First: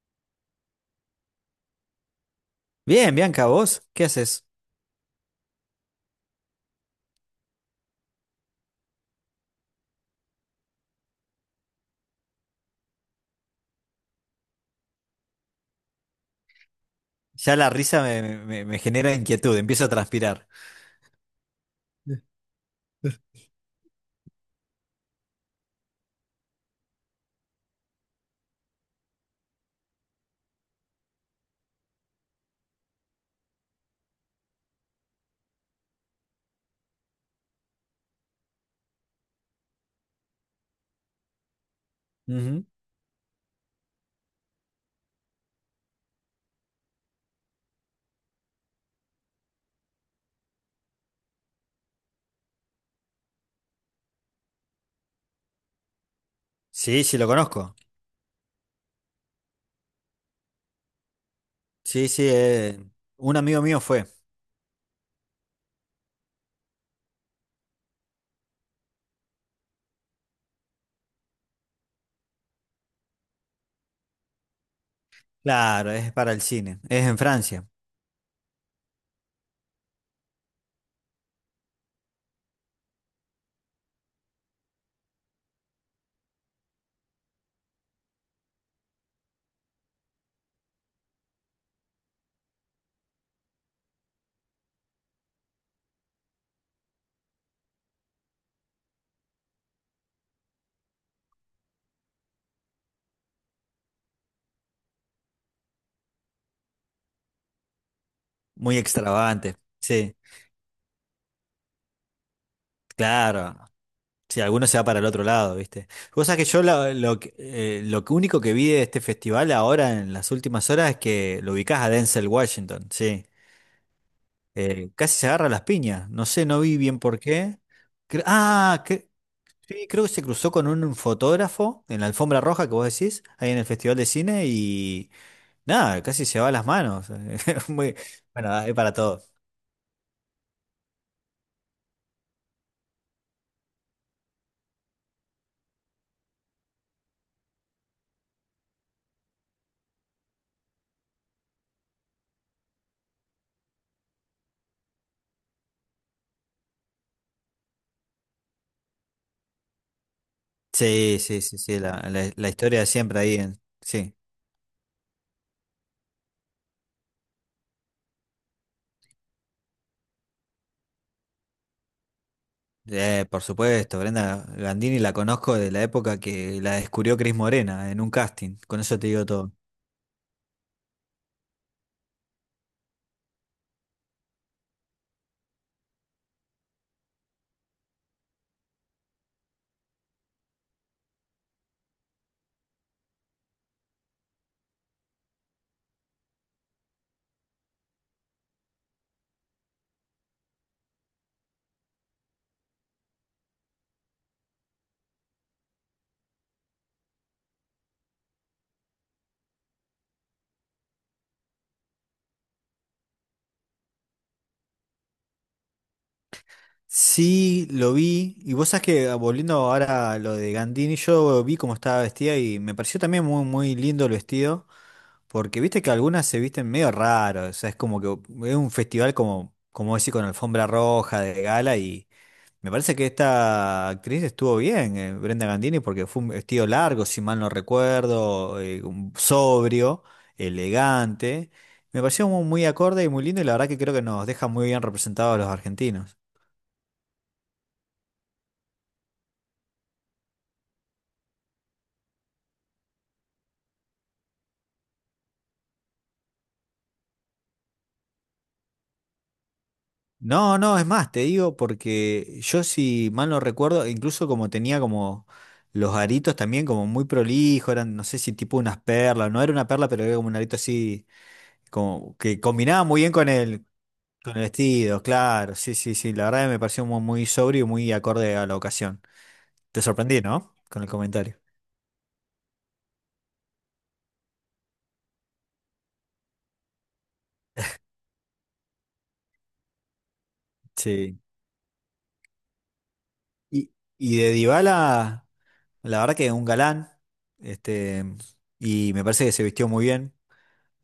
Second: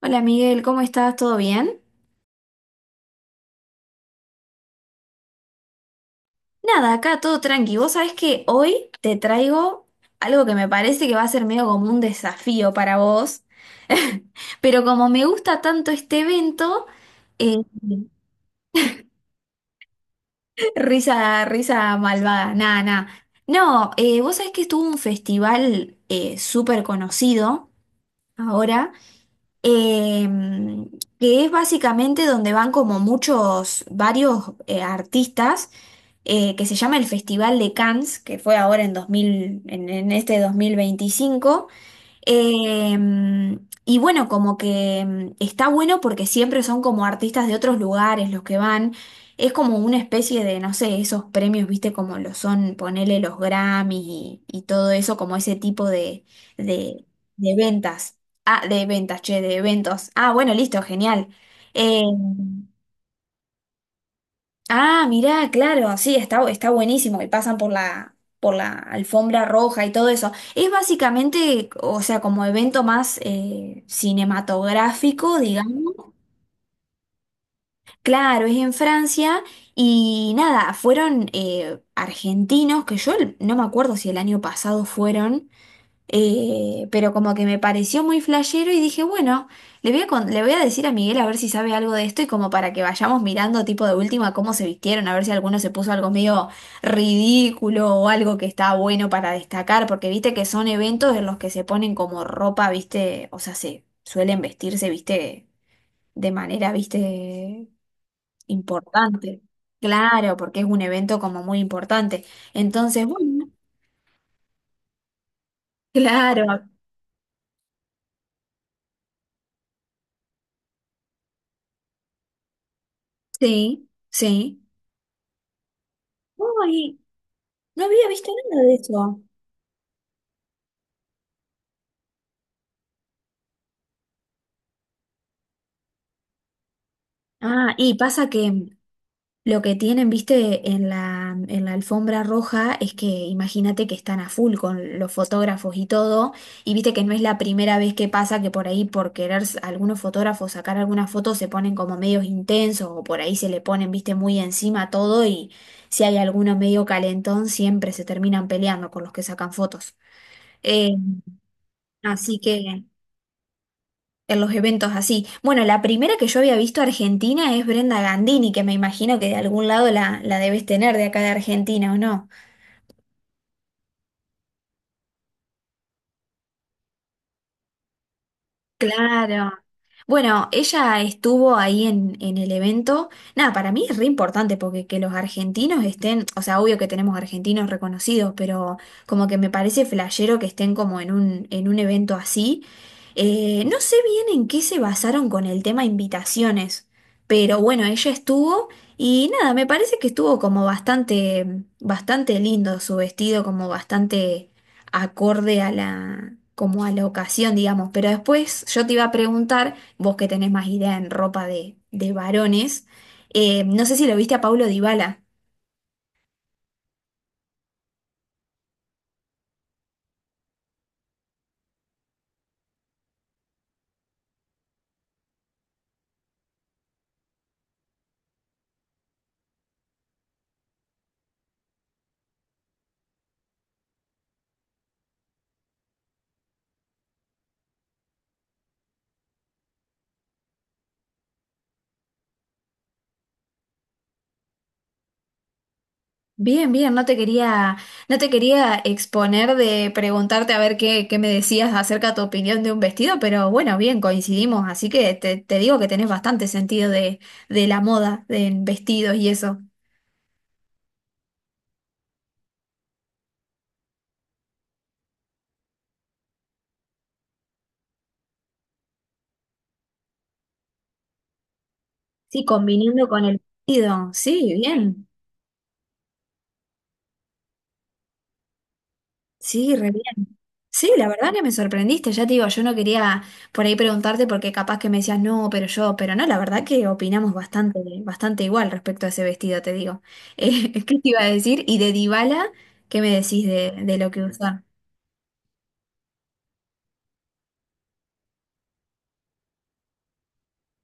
Hola Miguel, ¿cómo estás? ¿Todo bien? Bien, Bianca, ¿vos qué haces? Nada, acá todo tranqui. Vos sabés que hoy te traigo algo que me parece que va a ser medio como un desafío para vos, pero como me gusta tanto este evento, Ya eh, la risa me genera inquietud, empiezo a transpirar. risa, risa malvada, nada, nada. No, vos sabés que estuvo un festival súper conocido ahora, eh, que es básicamente donde van como muchos, varios artistas que se llama el Festival de Cannes, que fue ahora en 2000, en este 2025. Ujú. Eh, y bueno, como que está bueno porque siempre son como artistas de otros lugares los que van. Es como una especie de, no sé, esos premios, viste, como lo son, ponele los Grammys y todo eso, como ese tipo Sí, de, sí, lo de conozco. ventas. Ah, de ventas, che, de eventos. Ah, bueno, listo, genial. Eh, Sí, sí, un amigo mío fue. Ah, mirá, claro, sí, está, está buenísimo y pasan por por la alfombra roja y todo eso. Es básicamente, o sea, como evento más cinematográfico, Claro, digamos. es para el cine, es en Francia, Claro, es en Francia y nada, fueron argentinos, que yo no me acuerdo si el año pasado fueron. Pero como que me pareció muy flashero y dije, bueno, le voy a decir a Miguel a ver si sabe algo de esto y como para que vayamos mirando tipo de última cómo se vistieron, a ver si alguno se puso algo medio ridículo o algo que está bueno para destacar, porque viste que son eventos en los que se ponen como ropa, viste, o sea, se suelen vestirse, viste, de manera, viste, muy importante. extravagante. Sí, Claro, porque es un evento como muy importante. Entonces, bueno, claro. Si alguno se va para el otro lado, ¿viste? Cosa que yo claro, lo que único que vi de este festival ahora en las últimas horas es que lo ubicás a Denzel Washington, sí. sí, sí. Casi se agarra las piñas, no sé, no vi Uy, bien por qué. no había Cre- visto nada de ah, que eso. Sí, creo que se cruzó con un fotógrafo en la alfombra roja que vos decís, ahí en el Festival de Cine, y nada, casi se va las manos. Ah, y Muy, pasa que bueno, hay para todo. lo que tienen, viste, en en la alfombra roja es que imagínate que están a full con los fotógrafos y todo, y viste que no es la primera vez que pasa que por ahí por querer algunos fotógrafos sacar algunas fotos se ponen como medios intensos o por ahí se le ponen, viste, muy encima todo y si hay alguno medio calentón siempre se terminan peleando con los que sacan fotos. Eh, Sí, sí, sí, sí, la, la- Así la historia que... de siempre ahí en. Sí. en los eventos así. Bueno, la primera que yo había visto argentina es Brenda Gandini, que me imagino que de algún lado la debes tener de acá de Argentina, ¿o no? Por supuesto, Brenda Gandini la conozco de la época que la descubrió Cris Morena en un casting, con eso te digo todo. Claro. Bueno, ella estuvo ahí en el evento. Nada, para mí es re importante porque que los argentinos estén, o sea, obvio que tenemos argentinos reconocidos, pero como que me parece flashero que estén como en un evento así. No sé bien en qué se basaron con el tema invitaciones, pero bueno, ella estuvo y nada, me parece que estuvo como bastante, bastante lindo su vestido, como bastante acorde a la, como a la ocasión, digamos. Pero después yo te iba a preguntar, vos que tenés más idea en ropa de varones, no sé si lo viste a Paulo Dybala. Sí, lo vi, y vos sabés que, volviendo ahora a lo de Gandini, yo vi cómo estaba vestida y me pareció también muy, muy lindo el vestido. Porque viste que algunas se visten medio raro, o sea, es como que es un festival como decir, con alfombra roja de gala y me parece que esta actriz estuvo bien, Brenda Gandini, porque fue un vestido largo, si mal no recuerdo, sobrio, elegante. Me pareció muy, acorde y muy lindo y la verdad que creo que nos deja muy bien representados a los argentinos. Bien, bien, no te quería exponer de preguntarte a ver qué, qué me decías acerca de tu opinión de un vestido, pero bueno, bien, coincidimos, así que te digo que tenés bastante sentido de la moda, de en vestidos y eso. No, no, es más, te digo porque yo si mal no recuerdo, incluso como tenía como los aritos también como muy prolijo, eran no sé si tipo unas perlas, no era una perla, pero era como un arito así, como que Sí, combinaba muy combinando bien con con el el, vestido, con el sí, vestido, bien, claro, sí, sí, sí, la verdad que me pareció muy, muy sobrio y muy acorde a la ocasión. sí, Te re sorprendí, bien. ¿no? Con el Sí, la verdad comentario. que me sorprendiste, ya te digo, yo no quería por ahí preguntarte porque capaz que me decías no, pero yo, pero no, la verdad que opinamos bastante, bastante igual respecto a ese vestido, te digo. ¿Qué te Sí. iba a decir? Y de Dybala, ¿qué me decís Y, de lo y que de usó? Dybala, la verdad que es un galán, este, y me parece que se vistió muy bien.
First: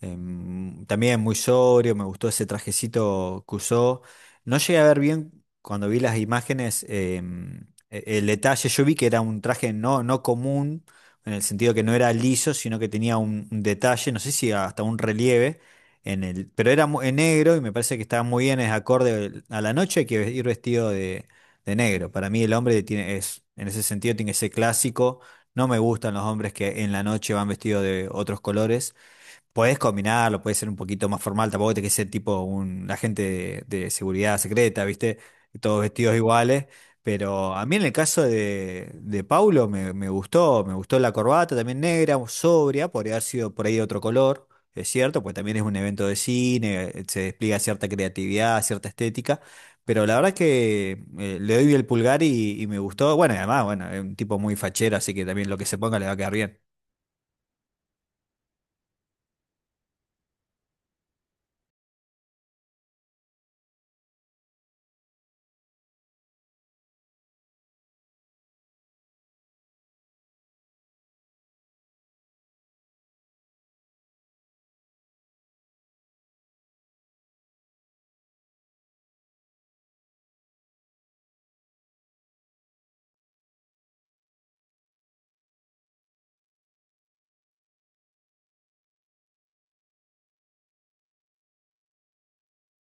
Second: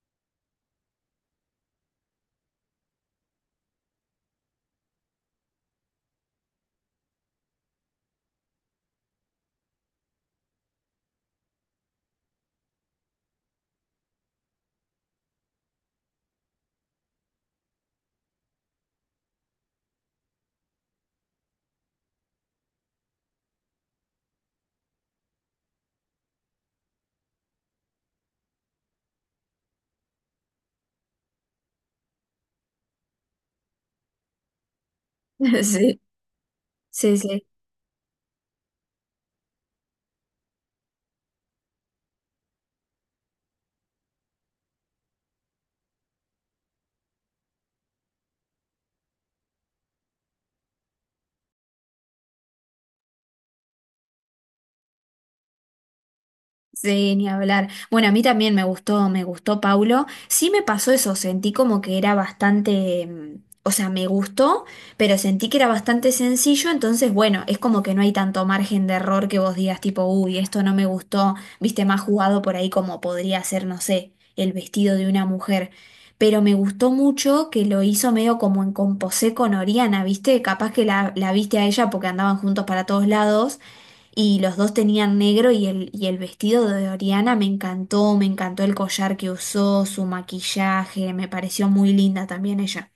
También muy sobrio, me gustó ese trajecito que usó. No llegué a ver bien cuando vi las imágenes el detalle. Yo vi que era un traje no, no común, en el sentido que no era liso, sino que tenía un detalle, no sé si hasta un relieve, pero era en negro y me parece que estaba muy bien, es acorde a la noche, hay que ir vestido de negro. Para mí el hombre es, en ese sentido tiene que ser clásico. No me gustan los hombres que en la noche van vestidos de otros colores. Podés combinarlo, puede ser un poquito más formal, tampoco te que ser tipo un agente de seguridad secreta, ¿viste? Todos Sí, vestidos iguales. sí, sí. Pero a mí en el caso de Paulo me gustó, me gustó la corbata también negra, sobria, podría haber sido por ahí de otro color, es cierto, pues también es un evento de cine, se despliega cierta creatividad, cierta estética. Pero la verdad es que le doy el pulgar y me gustó. Bueno, y además, bueno, es un tipo muy fachero, así que también lo que se ponga le va a quedar bien. Sí, ni hablar. Bueno, a mí también me gustó Paulo. Sí me pasó eso, sentí como que era bastante, o sea, me gustó, pero sentí que era bastante sencillo, entonces, bueno, es como que no hay tanto margen de error que vos digas tipo, uy, esto no me gustó, viste, más jugado por ahí como podría ser, no sé, el vestido de una mujer. Pero me gustó mucho que lo hizo medio como en composé con Oriana, viste, capaz que la viste a ella porque andaban juntos para todos lados y los dos tenían negro y y el vestido de Oriana me encantó el collar que usó, su maquillaje, me pareció muy linda también ella.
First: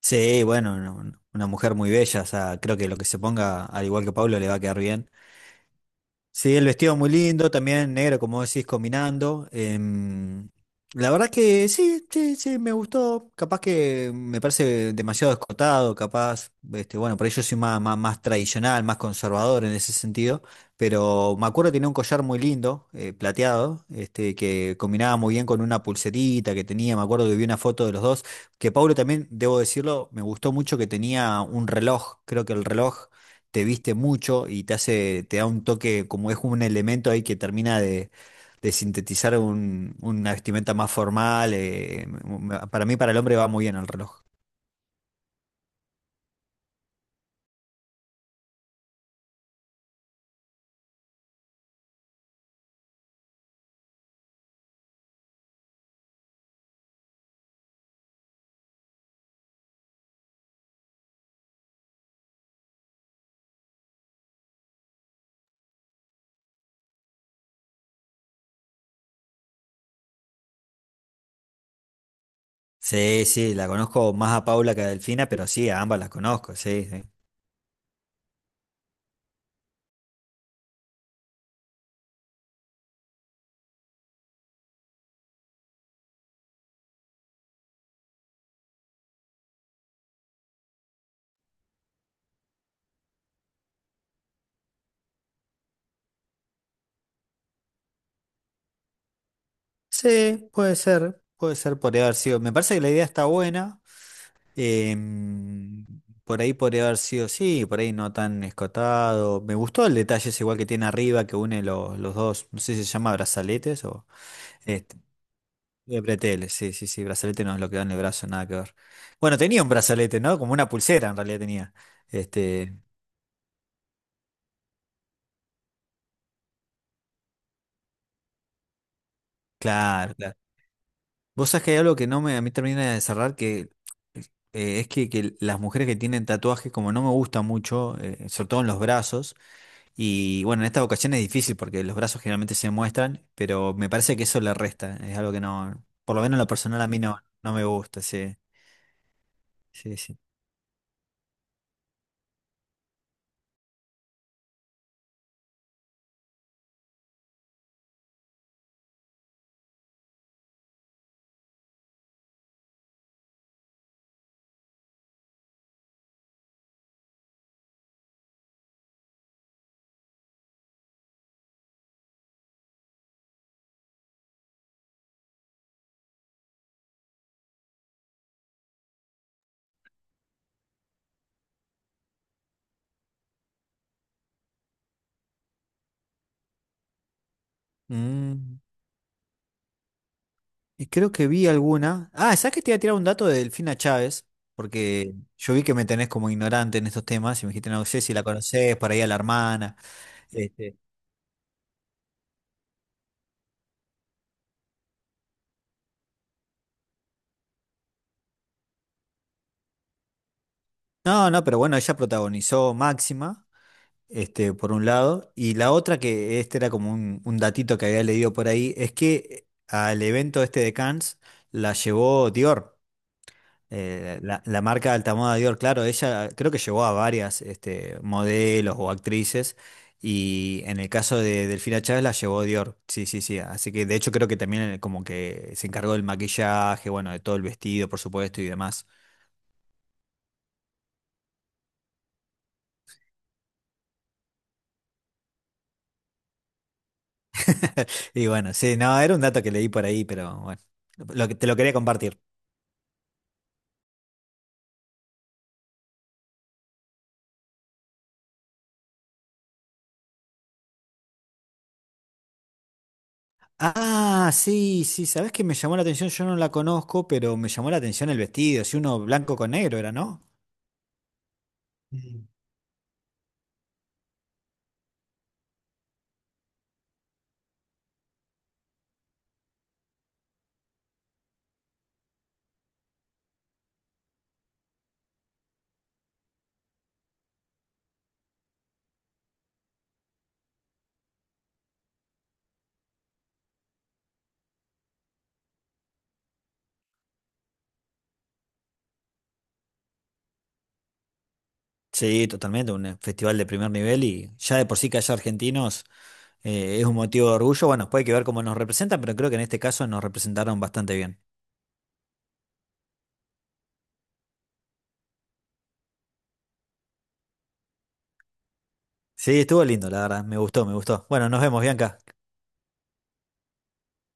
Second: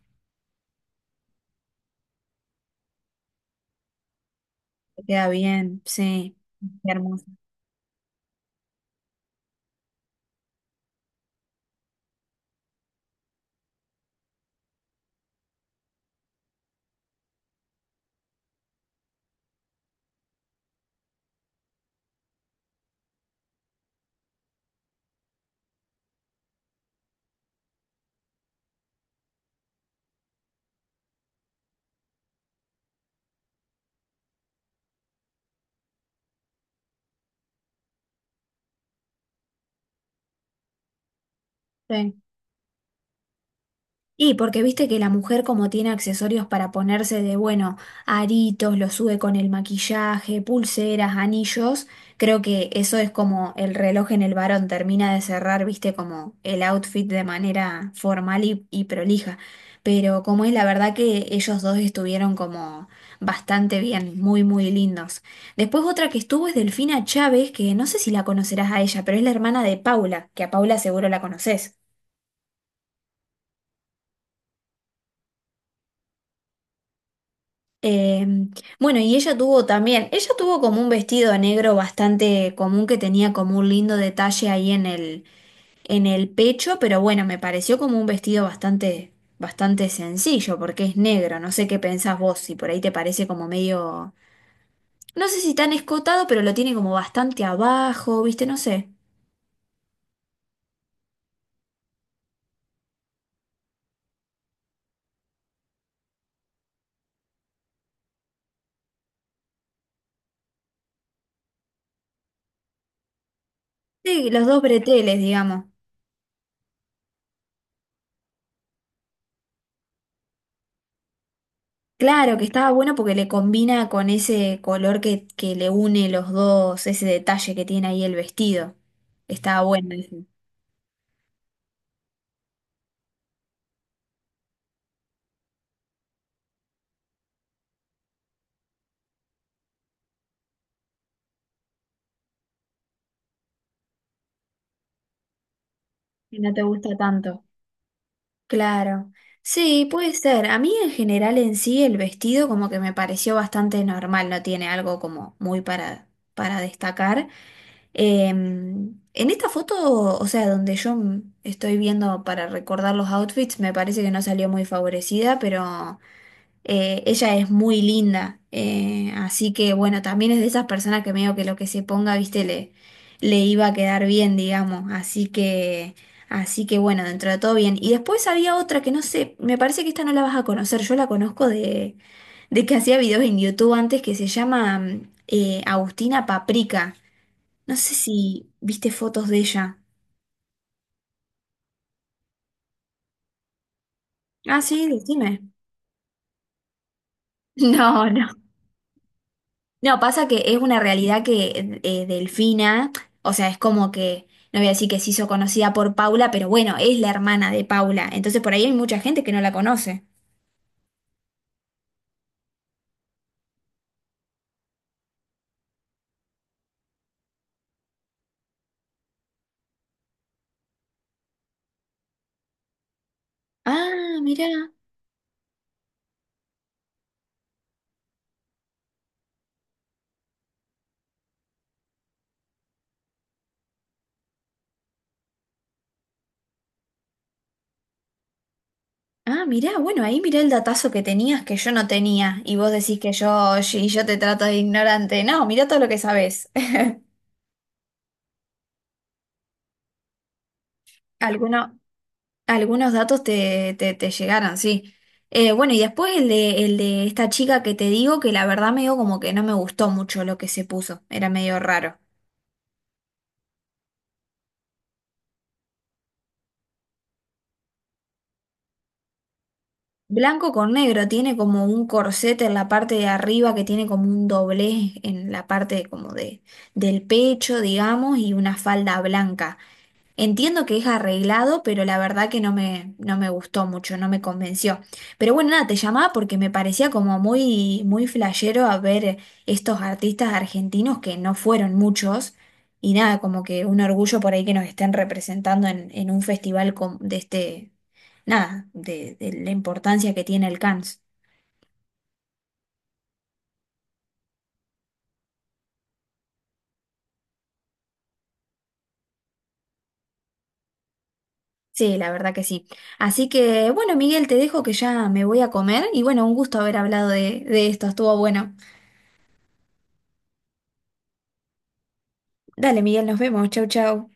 Sí, bueno, una mujer muy bella, o sea, creo que lo que se ponga, al igual que Pablo, le va a quedar bien. Queda bien, sí, Sí, el vestido muy hermosa. lindo, también negro, como decís, combinando. La verdad que sí, sí, sí, me gustó. Capaz que me parece demasiado escotado, capaz, este, bueno, por ello soy más, más, más tradicional, más conservador en ese sentido. Pero me acuerdo que tenía un collar muy lindo, plateado, este, que combinaba muy bien con una pulserita que tenía. Me acuerdo que vi una foto de los dos. Que Pablo también, debo decirlo, me gustó mucho que tenía un reloj. Creo que el reloj te viste mucho y te hace, te da un toque, como es un elemento ahí que termina de sintetizar una vestimenta más formal. Sí. Para mí, para el hombre va muy bien el reloj. Y porque viste que la mujer como tiene accesorios para ponerse de, bueno, aritos, lo sube con el maquillaje, pulseras, anillos, creo que eso es como el reloj en el varón termina de cerrar, viste, como el outfit de manera formal y prolija. Pero como es la verdad que ellos dos estuvieron como bastante bien, muy, muy lindos. Después otra que estuvo es Delfina Chávez, que no sé si la conocerás a ella, pero es la hermana de Paula, que a Paula seguro la conoces. Sí, sí, la conozco más a Paula que a Delfina, pero sí, a ambas las conozco, sí, sí. Eh, bueno, y ella tuvo también, ella tuvo como un vestido negro bastante común que tenía como un lindo detalle ahí en el pecho, pero bueno, me pareció como un vestido bastante, bastante sencillo porque es negro. No sé qué pensás vos, si por ahí te parece como medio, no sé si tan escotado, pero lo tiene como bastante abajo, ¿viste? No sé. Sí, puede ser, podría haber sido. Me parece que la idea está buena. em, por ahí podría haber sido, sí, por ahí no tan escotado. Me gustó el detalle ese igual que tiene arriba, que une los dos, no sé si se llama brazaletes o... Sí, los dos este, breteles, digamos. de bretelles, sí, sí, sí, brazalete no es lo que da en el brazo, nada que ver. Bueno, tenía un brazalete, ¿no? Como una pulsera en realidad tenía. Claro, que estaba Este, bueno porque le combina con ese color que le une los dos, ese detalle que tiene ahí el vestido. Estaba bueno claro, ese. claro. Vos sabés que hay algo que no me, a mí termina de cerrar, que es que las mujeres que tienen tatuajes, como no me gusta mucho, sobre todo en los brazos, y bueno, en esta ocasión es difícil porque los brazos generalmente se muestran, pero me parece que eso le resta, es algo que no, por lo menos Que en lo no te personal a gusta mí no, tanto. no me gusta, sí, Claro. Sí, sí, puede sí. ser. A mí en general en sí el vestido como que me pareció bastante normal, no tiene algo como muy para destacar. En esta foto, o sea, donde yo estoy viendo para recordar los outfits, me parece que no salió muy favorecida, pero... ella es muy linda, así que bueno, también es de esas personas que medio que lo que se ponga, viste, le iba a quedar bien, digamos. Así que bueno, dentro de todo bien. Y después había otra que no sé, me parece que esta no la vas a conocer, yo la conozco de que hacía videos en YouTube antes que se llama Agustina Paprika. No sé si Mm. viste fotos de ella. Y creo que vi alguna. Ah, ¿sabes que te iba a tirar un dato de Delfina Chávez? Ah, sí, Porque decime. yo vi que me tenés como ignorante en estos temas y me dijiste, no sé No, si la no. conocés, por ahí a la hermana. No, pasa que es Este, una realidad que Delfina, o sea, es como que, no voy a decir que se hizo conocida por Paula, pero bueno, es la hermana de Paula, entonces por ahí hay mucha gente que no la conoce. no, no, pero bueno, ella protagonizó Máxima, este, por un lado, y la otra, que este era como un datito que había leído por ahí, es que al evento este de Cannes la llevó Dior. Ah, Eh, la, mirá, la marca Altamoda Dior, claro, ella creo que llevó a varias este, modelos o actrices y en el caso de Delfina Chávez la llevó Dior, sí, sí, sí, así que de hecho creo que también como que se encargó del maquillaje, bueno, de todo el vestido, por supuesto, y demás. ah, mirá, bueno, ahí mirá el datazo que tenías que yo no tenía, y vos decís que yo, y yo te trato de ignorante. No, mirá todo lo que sabés. Y bueno, sí, no, era un dato que leí por ahí, pero bueno, te lo quería Alguno- compartir. algunos datos te, te, te llegaron, sí. Bueno, y después el de esta chica que te digo que la verdad medio como que no me gustó mucho lo que se puso, era medio raro. Ah, sí, sí, ¿sabés qué me llamó la atención? Yo no la conozco, pero me llamó la atención el vestido, si uno blanco con negro era, ¿no? Blanco con negro, tiene como un corsete en la parte de arriba que tiene como un doblez en la parte como de, del pecho, digamos, y una falda blanca. Entiendo que es arreglado, pero la verdad que no me, no me gustó mucho, no me convenció. Pero bueno, nada, te llamaba porque me parecía como muy, muy flashero a ver estos artistas argentinos que no fueron muchos. Y nada, como que un orgullo por ahí que nos estén representando en un festival de este, nada, de la importancia que tiene el Cannes. Sí, totalmente, un festival de primer nivel y ya de por sí que haya argentinos es un motivo de orgullo. Bueno, puede que ver cómo nos representan, pero creo que en este caso nos representaron bastante bien. Sí, la verdad que sí. Así que bueno, Miguel, te dejo que ya me voy a comer y bueno, un gusto haber hablado de esto, estuvo bueno. Sí, estuvo lindo, la verdad, me gustó, me gustó. Bueno, nos vemos, Bianca. Dale, Miguel, nos vemos. Chau, chau.